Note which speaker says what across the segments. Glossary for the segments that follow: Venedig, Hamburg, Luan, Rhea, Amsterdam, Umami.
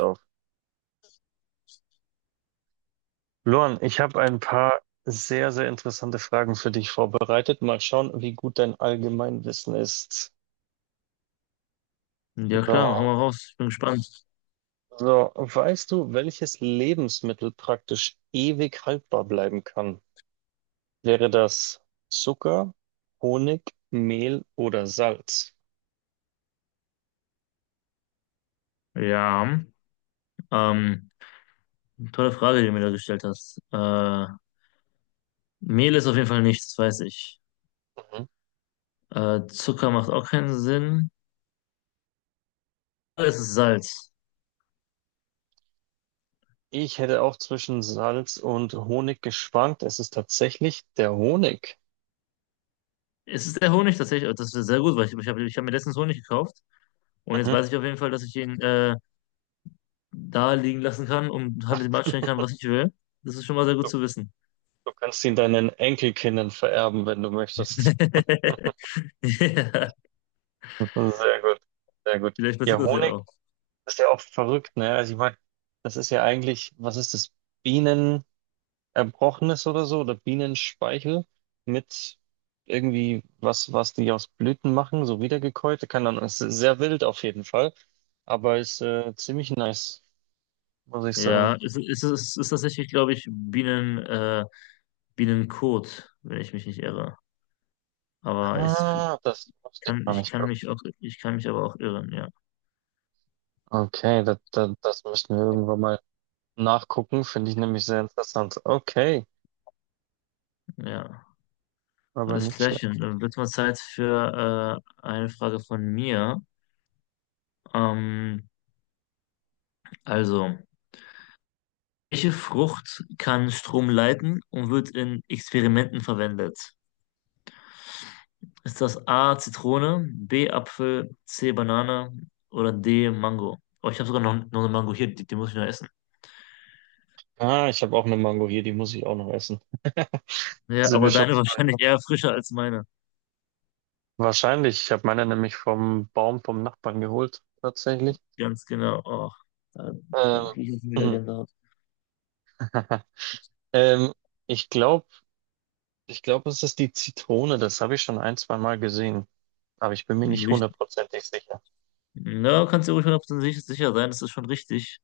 Speaker 1: Auf. Luan, ich habe ein paar sehr, sehr interessante Fragen für dich vorbereitet. Mal schauen, wie gut dein Allgemeinwissen ist.
Speaker 2: Ja klar, hau
Speaker 1: So,
Speaker 2: mal raus. Ich bin gespannt.
Speaker 1: weißt du, welches Lebensmittel praktisch ewig haltbar bleiben kann? Wäre das Zucker, Honig, Mehl oder Salz?
Speaker 2: Ja, ähm, tolle Frage, die du mir da gestellt hast. Mehl ist auf jeden Fall nichts, das weiß ich.
Speaker 1: Mhm.
Speaker 2: Zucker macht auch keinen Sinn. Es ist Salz.
Speaker 1: Ich hätte auch zwischen Salz und Honig geschwankt. Es ist tatsächlich der Honig.
Speaker 2: Es ist der Honig tatsächlich, das ist sehr gut, weil ich hab mir letztens Honig gekauft, und jetzt
Speaker 1: Mhm.
Speaker 2: weiß ich auf jeden Fall, dass ich ihn da liegen lassen kann und halt mit ihm anstellen kann, was ich will. Das ist schon mal sehr gut
Speaker 1: Du,
Speaker 2: zu wissen.
Speaker 1: du kannst ihn deinen Enkelkindern vererben, wenn du möchtest.
Speaker 2: Ja,
Speaker 1: Sehr gut, sehr gut.
Speaker 2: vielleicht
Speaker 1: Ja,
Speaker 2: passiert das ja
Speaker 1: Honig
Speaker 2: auch.
Speaker 1: ist ja auch verrückt, ne? Also ich meine, das ist ja eigentlich, was ist das? Bienen erbrochenes oder so oder Bienenspeichel mit irgendwie was, was die aus Blüten machen, so wiedergekäut. Kann dann, ist sehr wild auf jeden Fall, aber ist ziemlich nice, muss ich sagen.
Speaker 2: Ja, es ist tatsächlich, glaube ich, Bienen. Billancourt, wenn ich mich nicht irre. Aber es
Speaker 1: Ah, das wusste ich
Speaker 2: kann,
Speaker 1: noch nicht.
Speaker 2: ich kann mich aber auch irren, ja.
Speaker 1: Okay, das müssen wir irgendwann mal nachgucken, finde ich nämlich sehr interessant. Okay,
Speaker 2: Ja.
Speaker 1: aber
Speaker 2: Alles
Speaker 1: nicht schlecht.
Speaker 2: klärchen. Dann wird mal Zeit für eine Frage von mir. Ähm, also, welche Frucht kann Strom leiten und wird in Experimenten verwendet? Ist das A Zitrone, B Apfel, C Banane oder D Mango? Oh, ich habe sogar noch eine Mango hier, die, die muss ich noch essen.
Speaker 1: Ah, ich habe auch eine Mango hier, die muss ich auch noch essen.
Speaker 2: Ja,
Speaker 1: Sind
Speaker 2: aber
Speaker 1: wir schon
Speaker 2: deine
Speaker 1: zwei?
Speaker 2: wahrscheinlich eher frischer als meine.
Speaker 1: Wahrscheinlich. Ich habe meine nämlich vom Baum vom Nachbarn geholt, tatsächlich.
Speaker 2: Ganz genau. Oh, da,
Speaker 1: Ähm,
Speaker 2: da kriege ich jetzt wieder
Speaker 1: mhm.
Speaker 2: Gänsehaut.
Speaker 1: ähm, ich glaube, es ist die Zitrone. Das habe ich schon ein, zwei Mal gesehen. Aber ich bin mir nicht
Speaker 2: Richtig.
Speaker 1: hundertprozentig sicher.
Speaker 2: Na, kannst dir ruhig 100% sicher sein, das ist schon richtig.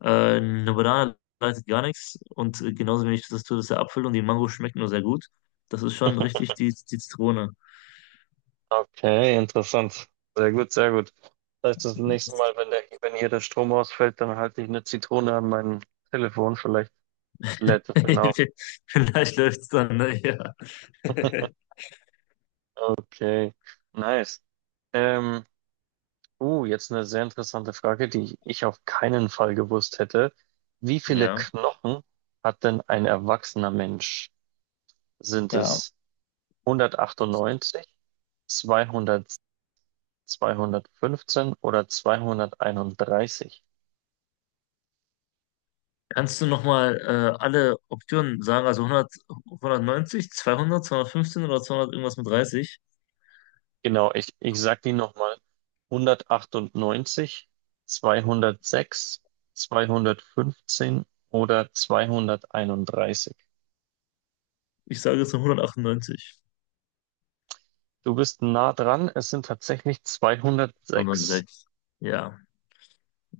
Speaker 2: Äh, eine Banane leitet gar nichts, und genauso wenig das tut es der Apfel, und die Mango schmeckt nur sehr gut. Das ist schon richtig, die, die Zitrone.
Speaker 1: Okay, interessant. Sehr gut, sehr gut. Das heißt, das nächste Mal, wenn wenn hier der Strom ausfällt, dann halte ich eine Zitrone an mein Telefon. Vielleicht lädt es dann auf.
Speaker 2: Vielleicht läuft es dann, ne? Ja.
Speaker 1: Okay, nice. Ähm, jetzt eine sehr interessante Frage, die ich auf keinen Fall gewusst hätte. Wie viele
Speaker 2: Ja.
Speaker 1: Knochen hat denn ein erwachsener Mensch? Sind
Speaker 2: Ja.
Speaker 1: es 198, 200, 215 oder 231?
Speaker 2: Kannst du nochmal alle Optionen sagen? Also 100, 190, 200, 215 oder 200 irgendwas mit 30?
Speaker 1: Genau, ich sag die nochmal. 198, 206, 215 oder 231.
Speaker 2: Ich sage jetzt nur 198.
Speaker 1: Du bist nah dran, es sind tatsächlich 206.
Speaker 2: 106. Ja,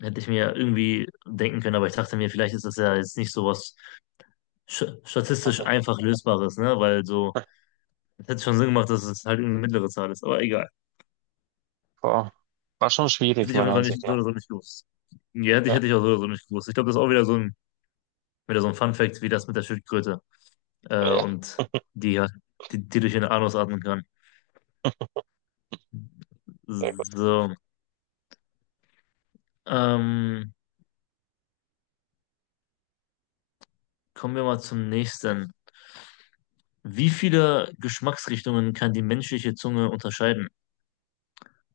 Speaker 2: hätte ich mir irgendwie denken können, aber ich dachte mir, vielleicht ist das ja jetzt nicht so was statistisch einfach Lösbares, ne? Weil so, es hätte schon Sinn gemacht, dass es halt irgendeine mittlere Zahl ist, aber egal.
Speaker 1: Boah, war schon
Speaker 2: Hätte
Speaker 1: schwierig,
Speaker 2: ich auf
Speaker 1: meiner
Speaker 2: jeden Fall
Speaker 1: Ansicht
Speaker 2: nicht, so
Speaker 1: nach.
Speaker 2: oder so nicht gewusst. Ja,
Speaker 1: Ja,
Speaker 2: hätte ich auch so oder so nicht gewusst. Ich glaube, das ist auch wieder so ein Fun-Fact, wie das mit der Schildkröte,
Speaker 1: ja,
Speaker 2: und die, ja- die, die durch ihren Anus atmen kann.
Speaker 1: sehr gut.
Speaker 2: So, ähm, kommen wir mal zum nächsten. Wie viele Geschmacksrichtungen kann die menschliche Zunge unterscheiden?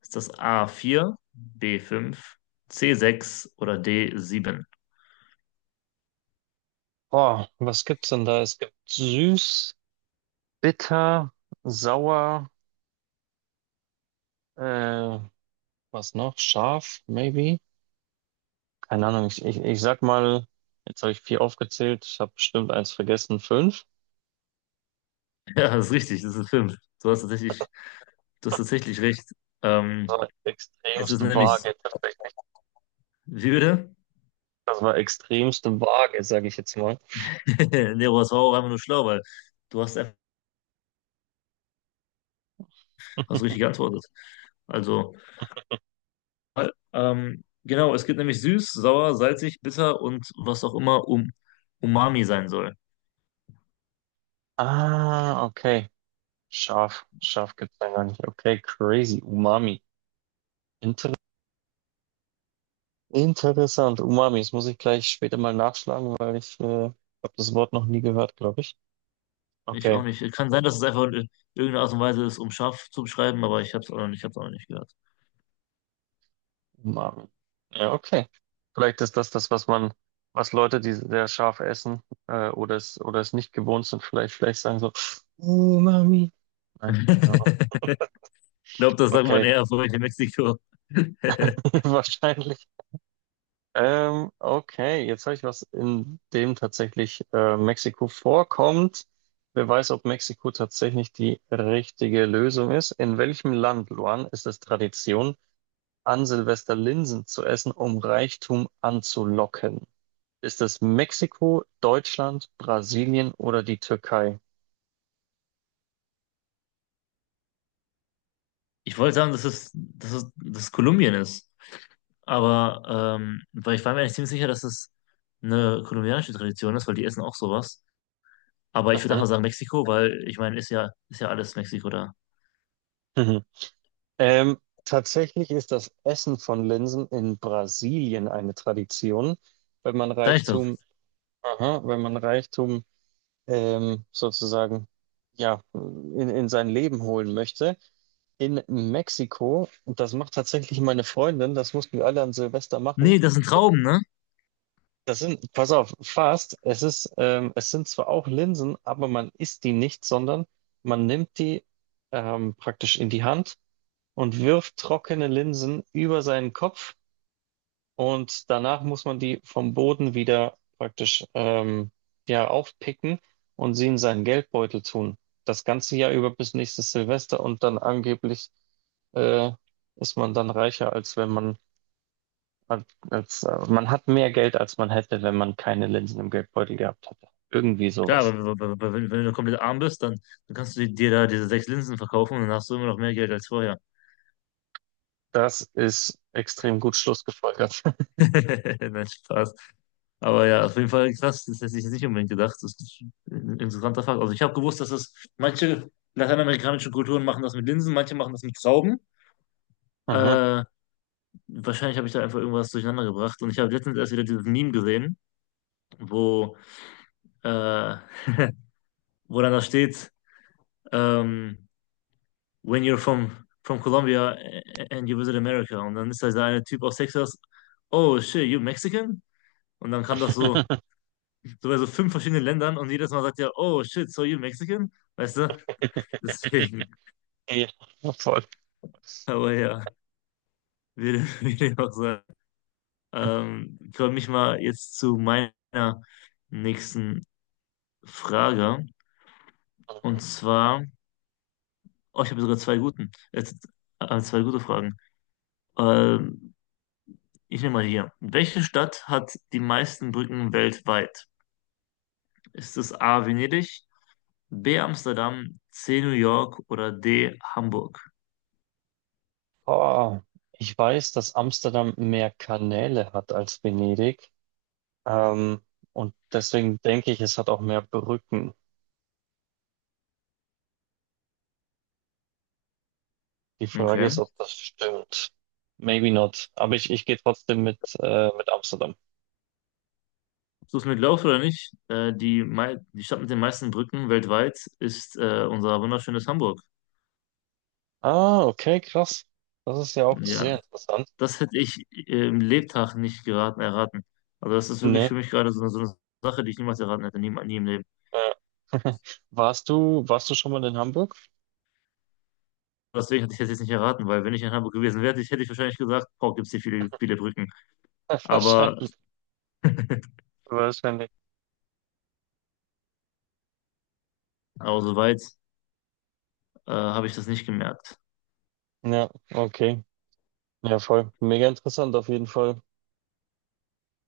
Speaker 2: Ist das a vier, b 5, c sechs oder d sieben?
Speaker 1: Boah, was gibt's denn da? Es gibt süß, bitter, sauer, äh, was noch? Scharf, maybe? Keine Ahnung, ich sag mal, jetzt habe ich vier aufgezählt, ich habe bestimmt eins vergessen, fünf.
Speaker 2: Ja, das ist richtig, das ist fünf. Du hast tatsächlich, du hast tatsächlich recht.
Speaker 1: Das
Speaker 2: Ähm,
Speaker 1: war
Speaker 2: es
Speaker 1: extremst
Speaker 2: ist nämlich,
Speaker 1: vage, tatsächlich.
Speaker 2: wie bitte?
Speaker 1: Das war extremst vage, sage ich jetzt mal.
Speaker 2: Nee, aber das war auch einfach nur schlau, weil du hast richtig geantwortet. Also, genau, es gibt nämlich süß, sauer, salzig, bitter und was auch immer um Umami sein soll.
Speaker 1: Ah, okay. Scharf, scharf gibt's da gar nicht. Okay, crazy, Umami. Interessant. Umami. Das muss ich gleich später mal nachschlagen, weil ich habe das Wort noch nie gehört, glaube ich.
Speaker 2: Ich auch
Speaker 1: Okay,
Speaker 2: nicht. Kann sein, dass es einfach in irgendeiner Art und Weise ist, um scharf zu beschreiben, aber ich habe es auch noch nicht, ich hab's auch noch nicht gehört.
Speaker 1: Umami. Ja, okay. Vielleicht ist das das, was man, was Leute, die sehr scharf essen oder es nicht gewohnt sind, vielleicht sagen so Umami. Nein, keine Ahnung.
Speaker 2: Ich glaube, das sagt man
Speaker 1: Okay,
Speaker 2: eher so in Mexiko.
Speaker 1: wahrscheinlich. Okay, jetzt habe ich was, in dem tatsächlich Mexiko vorkommt. Wer weiß, ob Mexiko tatsächlich die richtige Lösung ist. In welchem Land, Luan, ist es Tradition, an Silvester Linsen zu essen, um Reichtum anzulocken? Ist es Mexiko, Deutschland, Brasilien oder die Türkei?
Speaker 2: Ich wollte sagen, dass es Kolumbien ist. Weil ich war mir eigentlich ziemlich sicher, dass es eine kolumbianische Tradition ist, weil die essen auch sowas. Aber ich würde
Speaker 1: Mhm.
Speaker 2: einfach sagen Mexiko, weil ich meine, ist ja alles Mexiko da.
Speaker 1: Mhm. Ähm, tatsächlich ist das Essen von Linsen in Brasilien eine Tradition, wenn man
Speaker 2: Sag ich doch.
Speaker 1: Reichtum, aha, wenn man Reichtum sozusagen ja, in sein Leben holen möchte. In Mexiko, und das macht tatsächlich meine Freundin, das mussten wir alle an Silvester machen.
Speaker 2: Nee, das sind Trauben, ne?
Speaker 1: Das sind, pass auf, Fast, es ist, es sind zwar auch Linsen, aber man isst die nicht, sondern man nimmt die praktisch in die Hand und wirft trockene Linsen über seinen Kopf und danach muss man die vom Boden wieder praktisch ja, aufpicken und sie in seinen Geldbeutel tun. Das ganze Jahr über bis nächstes Silvester und dann angeblich äh, ist man dann reicher, als wenn man, als man hat mehr Geld, als man hätte, wenn man keine Linsen im Geldbeutel gehabt hätte. Irgendwie
Speaker 2: Klar, aber
Speaker 1: sowas.
Speaker 2: wenn, wenn du komplett arm bist, dann, dann kannst du dir da diese sechs Linsen verkaufen, und dann hast du immer noch mehr Geld als vorher.
Speaker 1: Das ist extrem gut schlussgefolgert.
Speaker 2: Nein, Spaß. Aber ja, auf jeden Fall krass, das hätte ich jetzt nicht unbedingt gedacht. Das ist ein interessanter Fakt. Also ich habe gewusst, dass das manche lateinamerikanische Kulturen machen, das mit Linsen, manche machen das mit Trauben.
Speaker 1: Mhm.
Speaker 2: Äh, wahrscheinlich habe ich da einfach irgendwas durcheinander gebracht. Und ich habe letztens erst wieder dieses Meme gesehen, wo, äh, wo dann da steht, ähm, when you're from, from Colombia and you visit America. Und dann ist da dieser eine Typ aus Texas, oh shit, you Mexican? Und dann kam das so, so bei so fünf verschiedenen Ländern, und jedes Mal sagt er, oh shit, so you Mexican? Weißt du? Deswegen,
Speaker 1: Ja, voll.
Speaker 2: aber ja, würde, würde ich auch sagen. Ich komme ich mal jetzt zu meiner nächsten Frage. Und zwar, oh, ich habe sogar zwei gute Fragen. Ähm, ich nehme mal hier. Welche Stadt hat die meisten Brücken weltweit? Ist es A. Venedig, B. Amsterdam, C. New York oder D. Hamburg?
Speaker 1: Oh, ich weiß, dass Amsterdam mehr Kanäle hat als Venedig. Ähm, und deswegen denke ich, es hat auch mehr Brücken. Die Frage
Speaker 2: Okay.
Speaker 1: ist, ob das stimmt. Maybe not. Aber ich gehe trotzdem mit Amsterdam.
Speaker 2: Du es mir glaubst oder nicht, die, die Stadt mit den meisten Brücken weltweit ist unser wunderschönes Hamburg.
Speaker 1: Ah, okay, krass. Das ist ja auch
Speaker 2: Ja,
Speaker 1: sehr interessant.
Speaker 2: das hätte ich im Lebtag nicht geraten, erraten. Also das ist wirklich
Speaker 1: Nee.
Speaker 2: für mich gerade so eine Sache, die ich niemals erraten hätte, nie, nie im Leben.
Speaker 1: Ja. Warst du schon mal in Hamburg?
Speaker 2: Deswegen hätte ich das jetzt nicht erraten, weil wenn ich in Hamburg gewesen wäre, hätte ich wahrscheinlich gesagt, boah, gibt es hier viele, viele Brücken. Aber,
Speaker 1: Wahrscheinlich. Wahrscheinlich.
Speaker 2: aber soweit habe ich das nicht gemerkt.
Speaker 1: Ja, okay. Ja, voll. Mega interessant auf jeden Fall.